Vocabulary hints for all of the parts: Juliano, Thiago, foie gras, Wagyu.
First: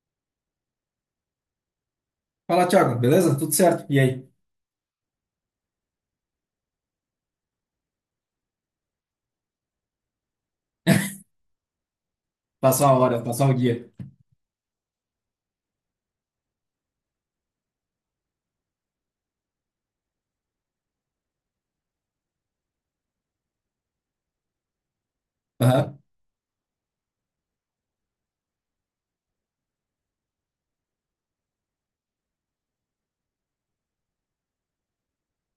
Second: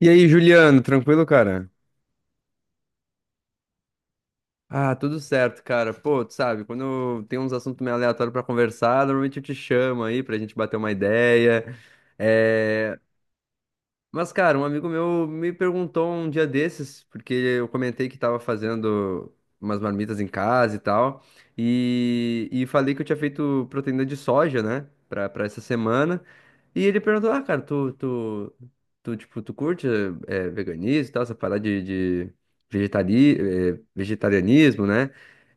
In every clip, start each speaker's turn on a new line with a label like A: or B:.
A: E aí, Juliano, tranquilo, cara?
B: Fala, Thiago, beleza? Tudo certo? E aí?
A: Ah, tudo certo, cara. Pô, tu sabe, quando tem uns assuntos meio aleatórios pra conversar, normalmente eu te chamo aí pra gente bater uma ideia.
B: Passou
A: É.
B: a hora, passou o dia.
A: Mas, cara, um amigo meu me perguntou um dia desses, porque eu comentei que tava fazendo umas marmitas em casa e tal, e falei que eu tinha feito proteína de soja, né, pra essa
B: Aham,
A: semana, e ele perguntou, ah, cara, tu, tipo, tu curte veganismo e tal, essa parada de, de vegetari, vegetarianismo, né,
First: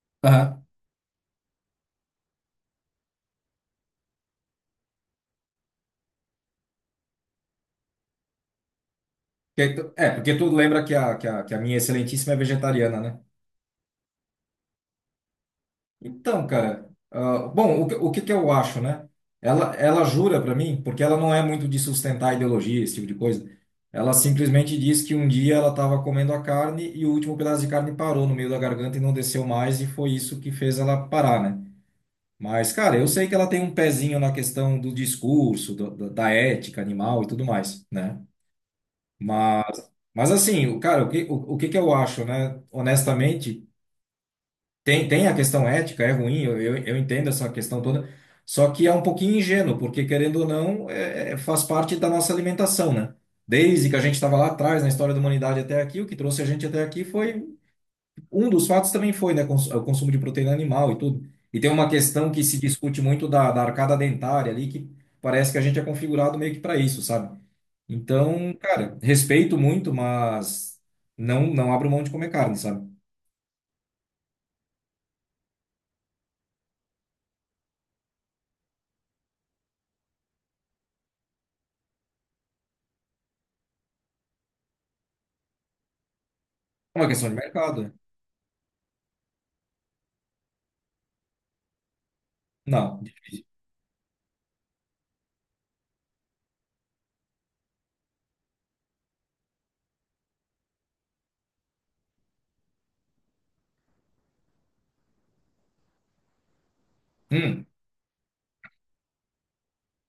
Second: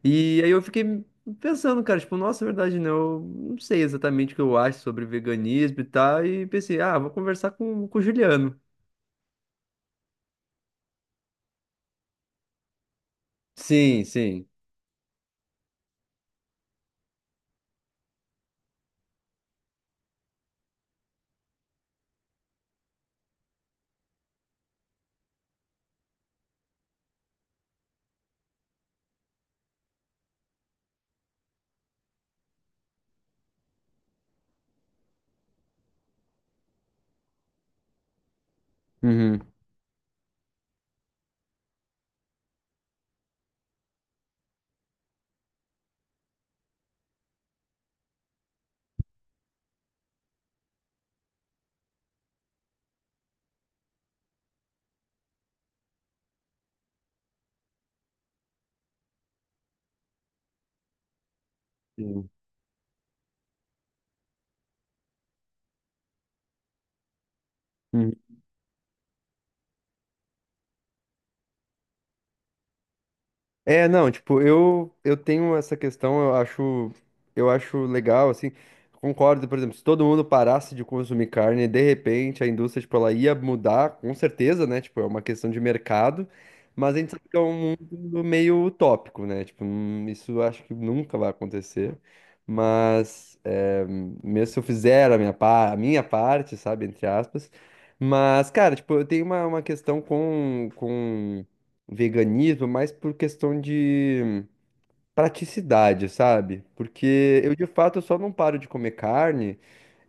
A: e aí eu
B: aham.
A: fiquei pensando, cara, tipo, nossa, é verdade, né? Eu não sei exatamente o que eu acho sobre veganismo e tal, e pensei, ah, vou conversar com o Juliano.
B: É, porque tu lembra que que a minha excelentíssima é vegetariana, né?
A: Sim, sim.
B: Então, cara, ah, bom, o que que eu acho, né? Ela jura pra mim, porque ela não é muito de sustentar ideologia, esse tipo de coisa. Ela simplesmente diz que um dia ela estava comendo a carne e o último pedaço de carne parou no meio da garganta e não desceu mais, e foi isso que fez ela parar, né? Mas, cara, eu sei que ela tem um pezinho na questão do discurso, da ética animal e tudo mais, né?
A: Uhum.
B: Mas, mas assim, cara, o que que eu acho, né? Honestamente, tem a questão ética, é ruim, eu entendo essa questão toda, só que é um pouquinho ingênuo, porque querendo ou não, faz parte da nossa alimentação, né? Desde que a gente estava lá atrás, na história da humanidade até aqui, o que trouxe a gente até aqui foi um dos fatos também foi, né, o consumo de proteína animal e tudo. E tem uma
A: Sim.
B: questão que se discute muito da arcada dentária ali, que parece que a gente é configurado meio que para isso, sabe?
A: Uhum.
B: Então, cara, respeito muito, mas não abro mão de comer carne, sabe?
A: É, não, tipo, eu tenho essa questão, eu acho legal assim. Concordo, por exemplo, se todo mundo parasse de consumir carne, de repente a indústria, tipo, ela ia mudar, com certeza, né? Tipo, é uma questão de mercado, mas a
B: É uma
A: gente sabe
B: questão de
A: que é um
B: mercado, né?
A: mundo meio utópico, né? Tipo, isso eu acho que nunca vai acontecer.
B: Não,
A: Mas
B: difícil.
A: é, mesmo se eu fizer a minha, a minha parte, sabe, entre aspas, mas cara, tipo, eu tenho uma questão com veganismo, mas por questão de praticidade, sabe? Porque eu de
B: Hum,
A: fato eu só não paro de comer carne.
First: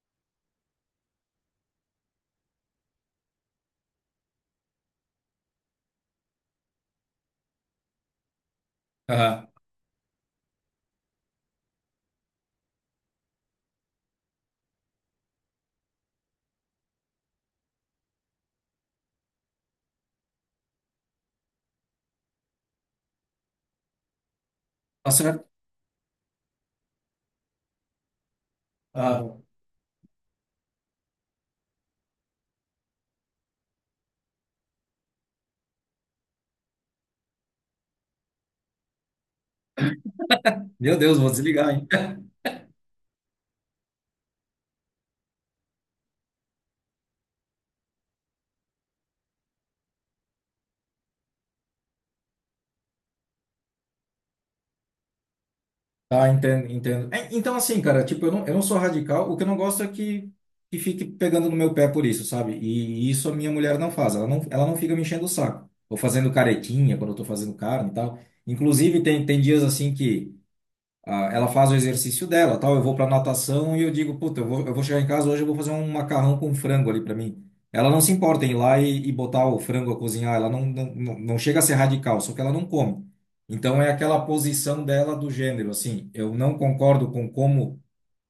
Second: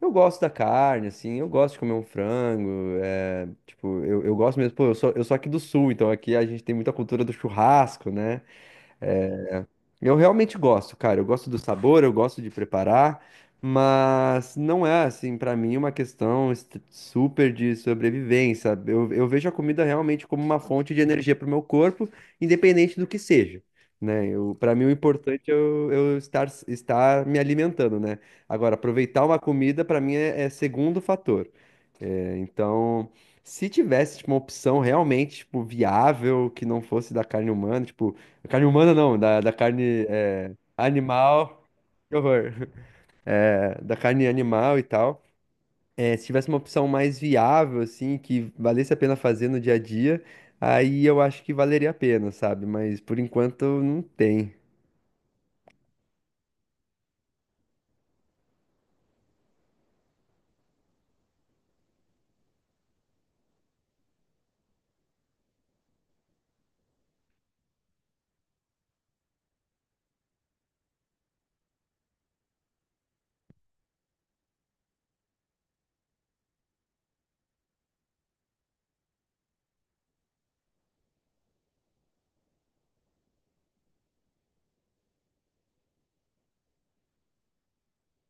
A: Eu gosto da carne, assim, eu gosto de comer um frango, é, tipo, eu gosto mesmo, pô, eu sou aqui do sul, então aqui a gente tem muita cultura do churrasco, né?
B: aham.
A: Eu realmente gosto, cara. Eu gosto do sabor, eu gosto de preparar, mas não é assim pra mim uma questão super de sobrevivência. Eu vejo a comida realmente como uma fonte de energia para o meu corpo, independente do que seja, né? Eu, para mim o
B: Tá certo.
A: importante é eu estar me alimentando, né? Agora aproveitar
B: Ah,
A: uma comida pra mim é é segundo fator. É, então, se tivesse, tipo, uma opção realmente, tipo, viável, que não fosse da carne humana, tipo, da carne humana não, da carne é,
B: meu Deus, vou
A: animal,
B: desligar, hein?
A: que horror, da carne animal e tal, é, se tivesse uma opção mais viável, assim, que valesse a pena fazer no dia a dia, aí eu acho que valeria a pena, sabe? Mas, por enquanto, não tem.
B: Ah, entendo, entendo. É, então, assim, cara, tipo, eu não sou radical, o que eu não gosto é que fique pegando no meu pé por isso, sabe? E isso a minha mulher não faz, ela não fica me enchendo o saco. Ou fazendo caretinha quando eu tô fazendo carne e tal. Inclusive, tem dias assim que. Ah, ela faz o exercício dela, tal. Eu vou para natação e eu digo, puta, eu vou chegar em casa hoje, eu vou fazer um macarrão com frango ali para mim. Ela não se importa em ir lá e botar o frango a cozinhar, ela não chega a ser radical, só que ela não come. Então é aquela posição dela do gênero, assim, eu não concordo com como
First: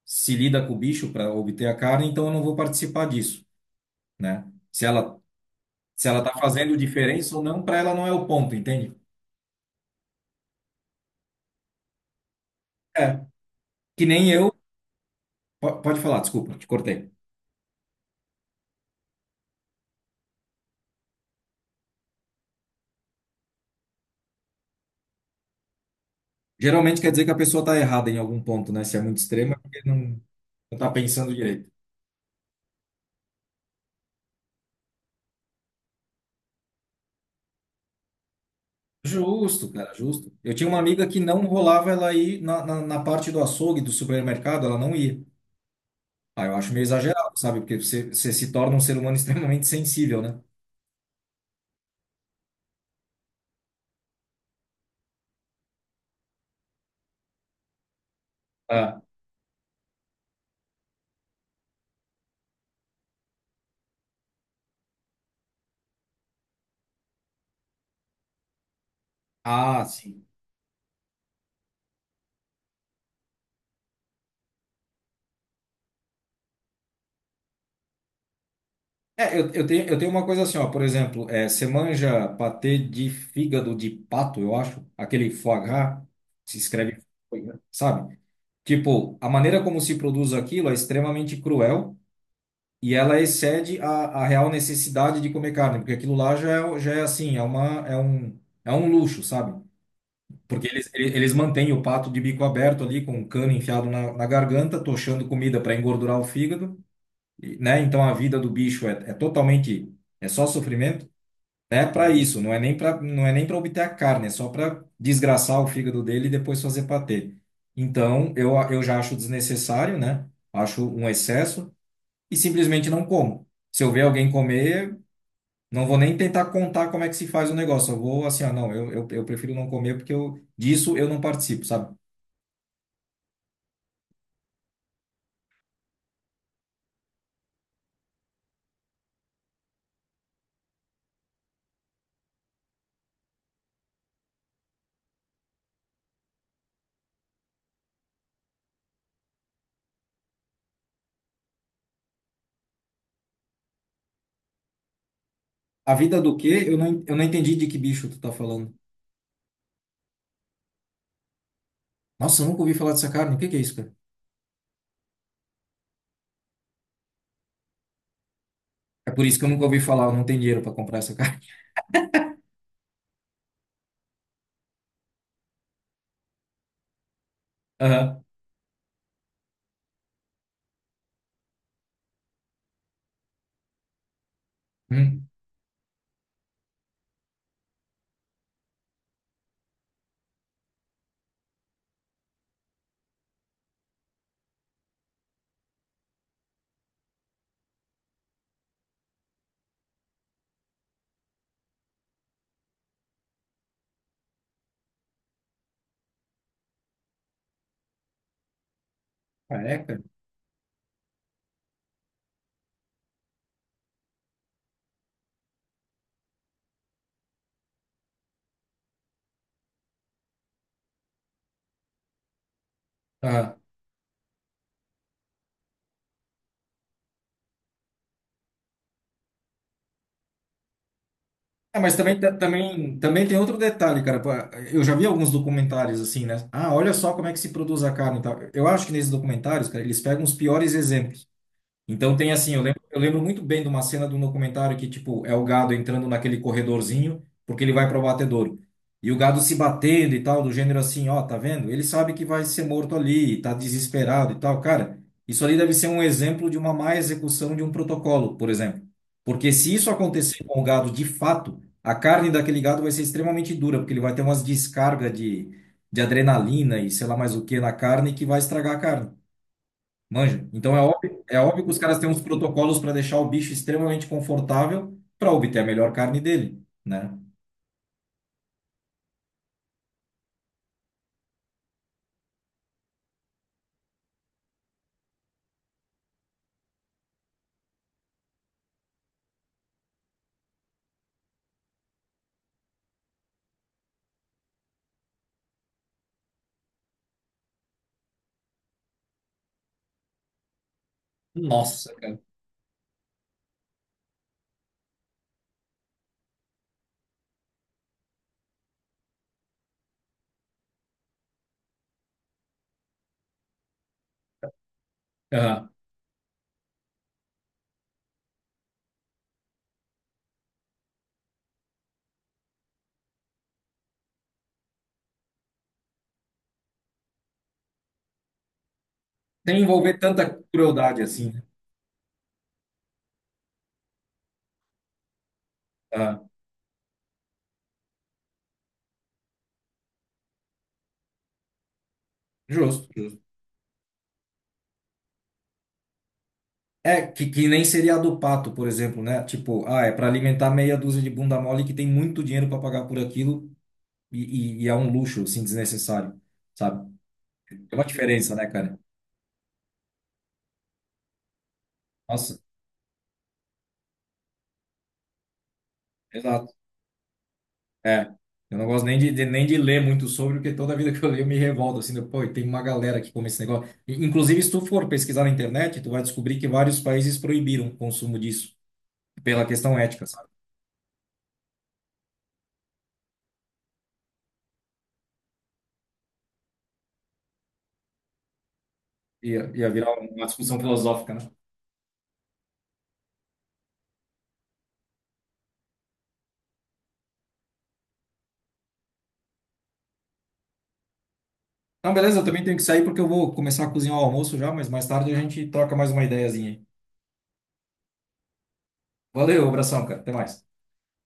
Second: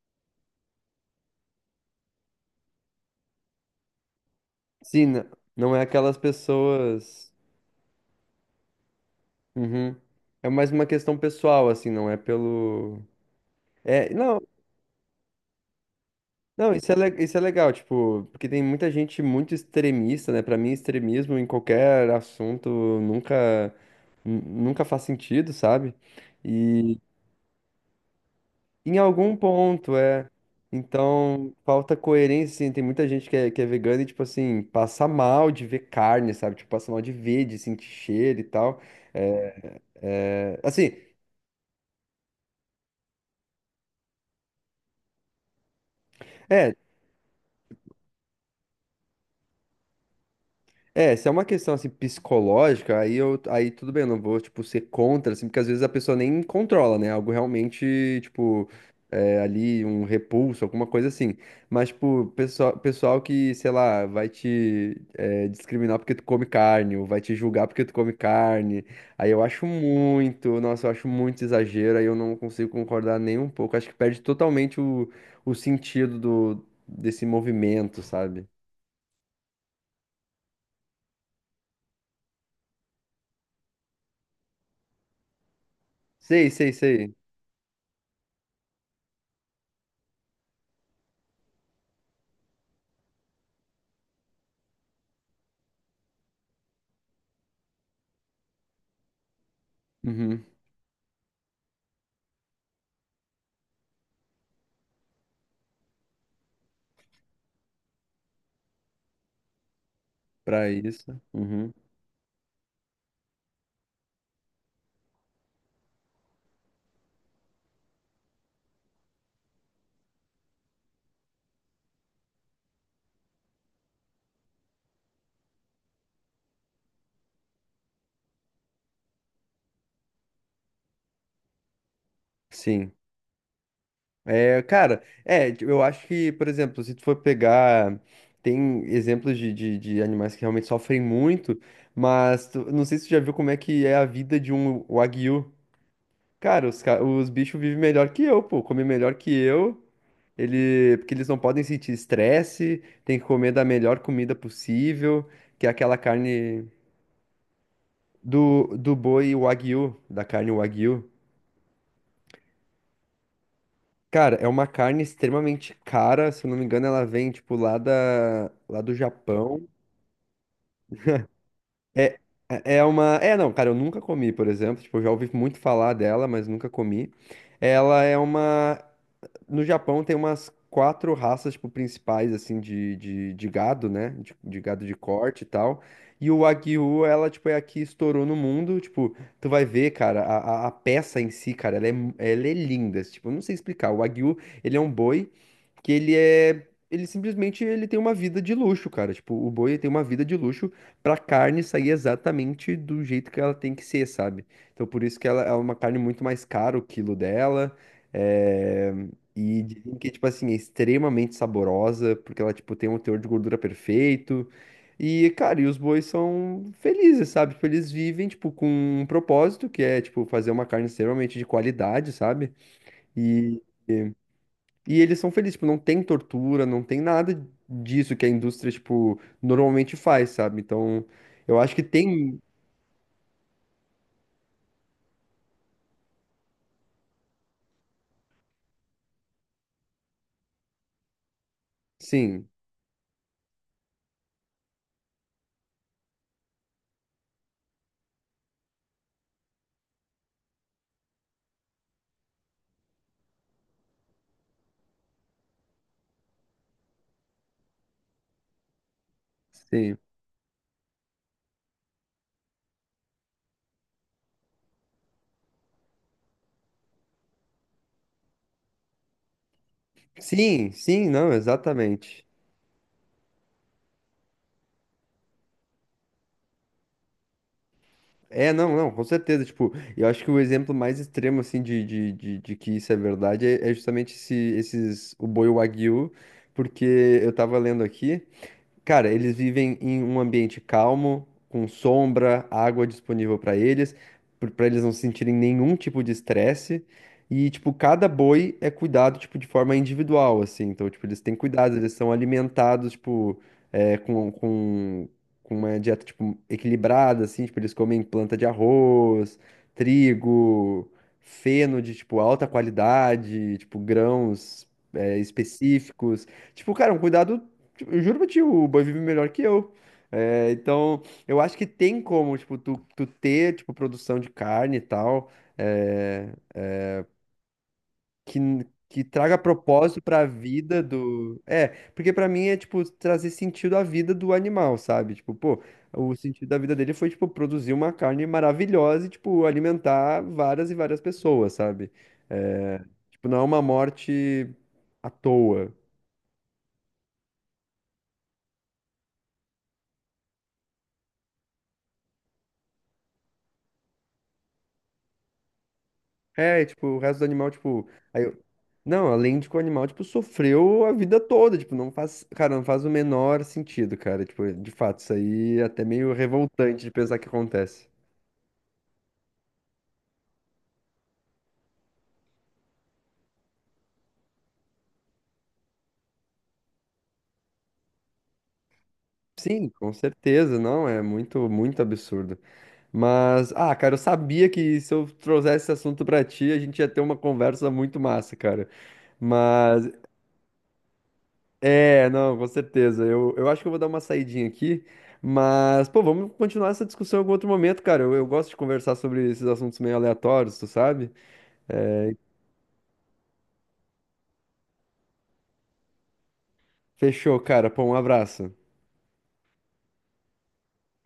B: se lida com o bicho para obter a carne, então eu não vou participar disso, né? Se
A: Sim,
B: ela,
A: não é
B: se
A: aquelas
B: ela tá fazendo
A: pessoas...
B: diferença ou não, para ela não é o ponto, entende?
A: Uhum. É mais uma questão pessoal, assim, não é pelo...
B: É, que
A: É,
B: nem
A: não,
B: eu. Pode falar, desculpa, te
A: não, isso é,
B: cortei.
A: isso é legal, tipo, porque tem muita gente muito extremista, né? Pra mim, extremismo em qualquer assunto nunca, nunca faz sentido, sabe? E
B: Geralmente quer dizer que a pessoa está errada em algum ponto, né? Se
A: em
B: é muito
A: algum
B: extremo, é porque
A: ponto
B: não
A: é.
B: está pensando
A: Então,
B: direito.
A: falta coerência, assim, tem muita gente que é vegana e, tipo assim, passa mal de ver carne, sabe? Tipo, passa mal de ver, de sentir cheiro e tal. É,
B: Justo, cara, justo. Eu
A: é,
B: tinha uma
A: assim,
B: amiga que não rolava ela ir na parte do açougue, do supermercado, ela não ia. Ah, eu acho
A: é,
B: meio exagerado, sabe? Porque você se torna um ser humano extremamente sensível, né?
A: é, se é uma questão assim psicológica, aí eu, aí tudo bem, eu não vou tipo ser contra, assim, porque às vezes a pessoa nem controla, né? Algo realmente tipo
B: Ah,
A: é, ali um repulso, alguma coisa assim. Mas tipo pessoal, pessoal que sei lá vai te é, discriminar porque tu come carne, ou vai te julgar porque tu come carne, aí eu acho
B: sim.
A: muito, nossa, eu acho muito exagero, aí eu não consigo concordar nem um pouco. Acho que perde totalmente o sentido do desse movimento, sabe?
B: É, eu tenho uma coisa assim, ó, por exemplo, é, você manja patê de fígado de pato, eu acho, aquele foie gras,
A: Sei,
B: se
A: sei,
B: escreve,
A: sei.
B: foie gras, sabe? Tipo, a maneira como se produz aquilo é extremamente cruel. E ela excede a real necessidade de comer carne, porque aquilo lá já já é assim, é um luxo, sabe?
A: Uhum.
B: Porque eles, eles mantêm o pato de bico aberto ali, com o cano enfiado na garganta, tochando comida para engordurar o fígado, e, né? Então a vida do bicho é totalmente, é só
A: Pra
B: sofrimento,
A: isso. Uhum.
B: né? Para isso, não é nem para obter a carne, é só para desgraçar o fígado dele e depois fazer patê. Então, eu já acho desnecessário, né? Acho um excesso e simplesmente não como. Se eu ver alguém comer, não vou nem tentar contar como é que se faz o negócio. Eu vou assim, ah, não, eu prefiro não comer porque eu, disso eu não participo, sabe?
A: Sim. É, cara, é, tipo, eu acho que, por exemplo, se tu for pegar, tem exemplos de animais que realmente sofrem muito, mas não sei se tu já viu como é que é a vida de um Wagyu. Cara, os, os bichos vivem melhor que eu, pô, comem melhor que eu, ele, porque eles não podem sentir estresse, tem que comer da melhor comida possível, que é
B: A
A: aquela
B: vida do
A: carne
B: quê? Eu não entendi de que bicho tu tá falando.
A: do, do boi Wagyu, da carne Wagyu.
B: Nossa, eu nunca ouvi falar dessa carne. O que que é isso, cara?
A: Cara, é uma carne extremamente cara, se eu não me engano, ela vem, tipo, lá da, lá do
B: É por isso que eu nunca
A: Japão.
B: ouvi falar, eu não tenho dinheiro para comprar essa carne.
A: É, é é uma. É, não, cara, eu nunca comi, por exemplo. Tipo, eu já ouvi muito falar dela, mas nunca comi. Ela é
B: Aham.
A: uma. No Japão tem umas quatro raças, tipo, principais, assim, de gado, né? De gado de
B: Hum.
A: corte e tal. E o Wagyu, ela, tipo, é a que estourou no mundo. Tipo, tu vai ver, cara, a peça em si, cara, ela é, ela é linda. Tipo, eu não sei explicar. O Wagyu, ele é um boi que ele é... Ele simplesmente ele tem uma vida de luxo, cara. Tipo, o boi tem uma vida de luxo pra carne sair exatamente do jeito que ela tem que ser, sabe? Então, por isso que ela é uma carne muito mais cara, o quilo dela. É,
B: Ah,
A: e
B: é.
A: dizem que, tipo assim, é extremamente saborosa, porque ela, tipo, tem um teor de gordura perfeito. E, cara, e os bois são felizes, sabe? Tipo, eles vivem, tipo, com um propósito, que é, tipo, fazer uma carne extremamente de qualidade, sabe?
B: Aham.
A: E, e eles são felizes, tipo, não tem tortura, não tem nada disso que a indústria, tipo, normalmente faz, sabe? Então, eu acho
B: É,
A: que
B: mas também,
A: tem...
B: também tem outro detalhe, cara. Pô, eu já vi alguns documentários assim, né? Ah, olha só como é que se produz a carne e tal. Eu acho que nesses documentários, cara, eles pegam os piores exemplos. Então tem
A: Sim,
B: assim, eu lembro muito bem de uma cena de um documentário que, tipo, é o gado entrando naquele corredorzinho, porque ele vai para o batedouro. E o gado se batendo e tal, do gênero assim, ó, tá vendo? Ele sabe que vai ser morto ali, tá desesperado e tal. Cara, isso ali deve ser um exemplo de uma má execução de um protocolo, por exemplo. Porque se isso
A: sim.
B: acontecer com o gado de fato, a carne daquele gado vai ser extremamente dura, porque ele vai ter umas descargas de adrenalina e sei lá mais o que na carne que vai estragar a carne. Manja.
A: Sim,
B: Então
A: sim, não,
B: é óbvio que os caras têm uns
A: exatamente.
B: protocolos para deixar o bicho extremamente confortável para obter a melhor carne dele, né?
A: É, não, não, com certeza. Tipo, eu acho que o exemplo mais extremo, assim, de que isso é verdade é, é justamente esse, esses, o boi Wagyu, porque eu tava lendo aqui. Cara, eles vivem em um ambiente calmo, com sombra, água disponível para eles não sentirem nenhum tipo de estresse. E, tipo, cada boi é cuidado, tipo, de forma individual, assim. Então, tipo, eles têm cuidados eles
B: Nossa,
A: são
B: cara.
A: alimentados, tipo, é, com uma dieta, tipo, equilibrada, assim. Tipo, eles comem planta de arroz, trigo, feno de, tipo, alta qualidade, tipo, grãos, é,
B: Aham.
A: específicos. Tipo, cara, um cuidado. Tipo, eu juro pra ti, o boi vive melhor que eu. É, então, eu acho que tem como, tipo, tu ter, tipo, produção de carne e tal, é, que, que traga
B: Sem envolver
A: propósito pra
B: tanta
A: vida
B: crueldade assim,
A: do...
B: né?
A: É, porque pra mim é, tipo, trazer sentido à vida do animal, sabe? Tipo, pô, o
B: Aham.
A: sentido da vida dele foi, tipo, produzir uma carne maravilhosa e, tipo, alimentar várias e várias pessoas, sabe? É,
B: Justo, justo.
A: tipo, não é uma morte à toa.
B: É, que nem seria a do pato, por exemplo, né? Tipo, ah, é para alimentar meia dúzia de bunda mole que tem muito dinheiro para pagar por aquilo e, e é um luxo, assim, desnecessário,
A: É, e, tipo,
B: sabe?
A: o resto do animal,
B: É uma
A: tipo. Aí
B: diferença,
A: eu...
B: né, cara?
A: Não, além de que o animal, tipo, sofreu a vida toda. Tipo, não faz.
B: Nossa,
A: Cara, não faz o menor sentido, cara. Tipo, de fato, isso aí é até meio
B: exato.
A: revoltante de pensar que acontece.
B: É, eu não gosto nem nem de ler muito sobre, porque toda vida que eu leio eu me revolto, assim, de, pô, e tem uma galera que come esse negócio. E, inclusive, se tu for pesquisar na internet, tu vai descobrir que vários países proibiram o consumo disso, pela
A: Sim,
B: questão
A: com
B: ética, sabe?
A: certeza, não, é muito, muito absurdo. Mas, ah, cara, eu sabia que se eu trouxesse esse assunto pra ti, a gente ia ter uma conversa muito massa, cara.
B: Ia, ia
A: Mas
B: virar uma discussão filosófica, né?
A: é, não, com certeza. Eu acho que eu vou dar uma saidinha aqui, mas, pô, vamos continuar essa discussão em algum outro momento, cara. Eu gosto de conversar sobre esses assuntos meio aleatórios, tu sabe?
B: Então,
A: É,
B: beleza, eu também tenho que sair porque eu vou começar a cozinhar o almoço já, mas mais tarde a gente troca mais uma ideiazinha aí.
A: fechou, cara. Pô, um abraço.
B: Valeu, abração, cara, até mais.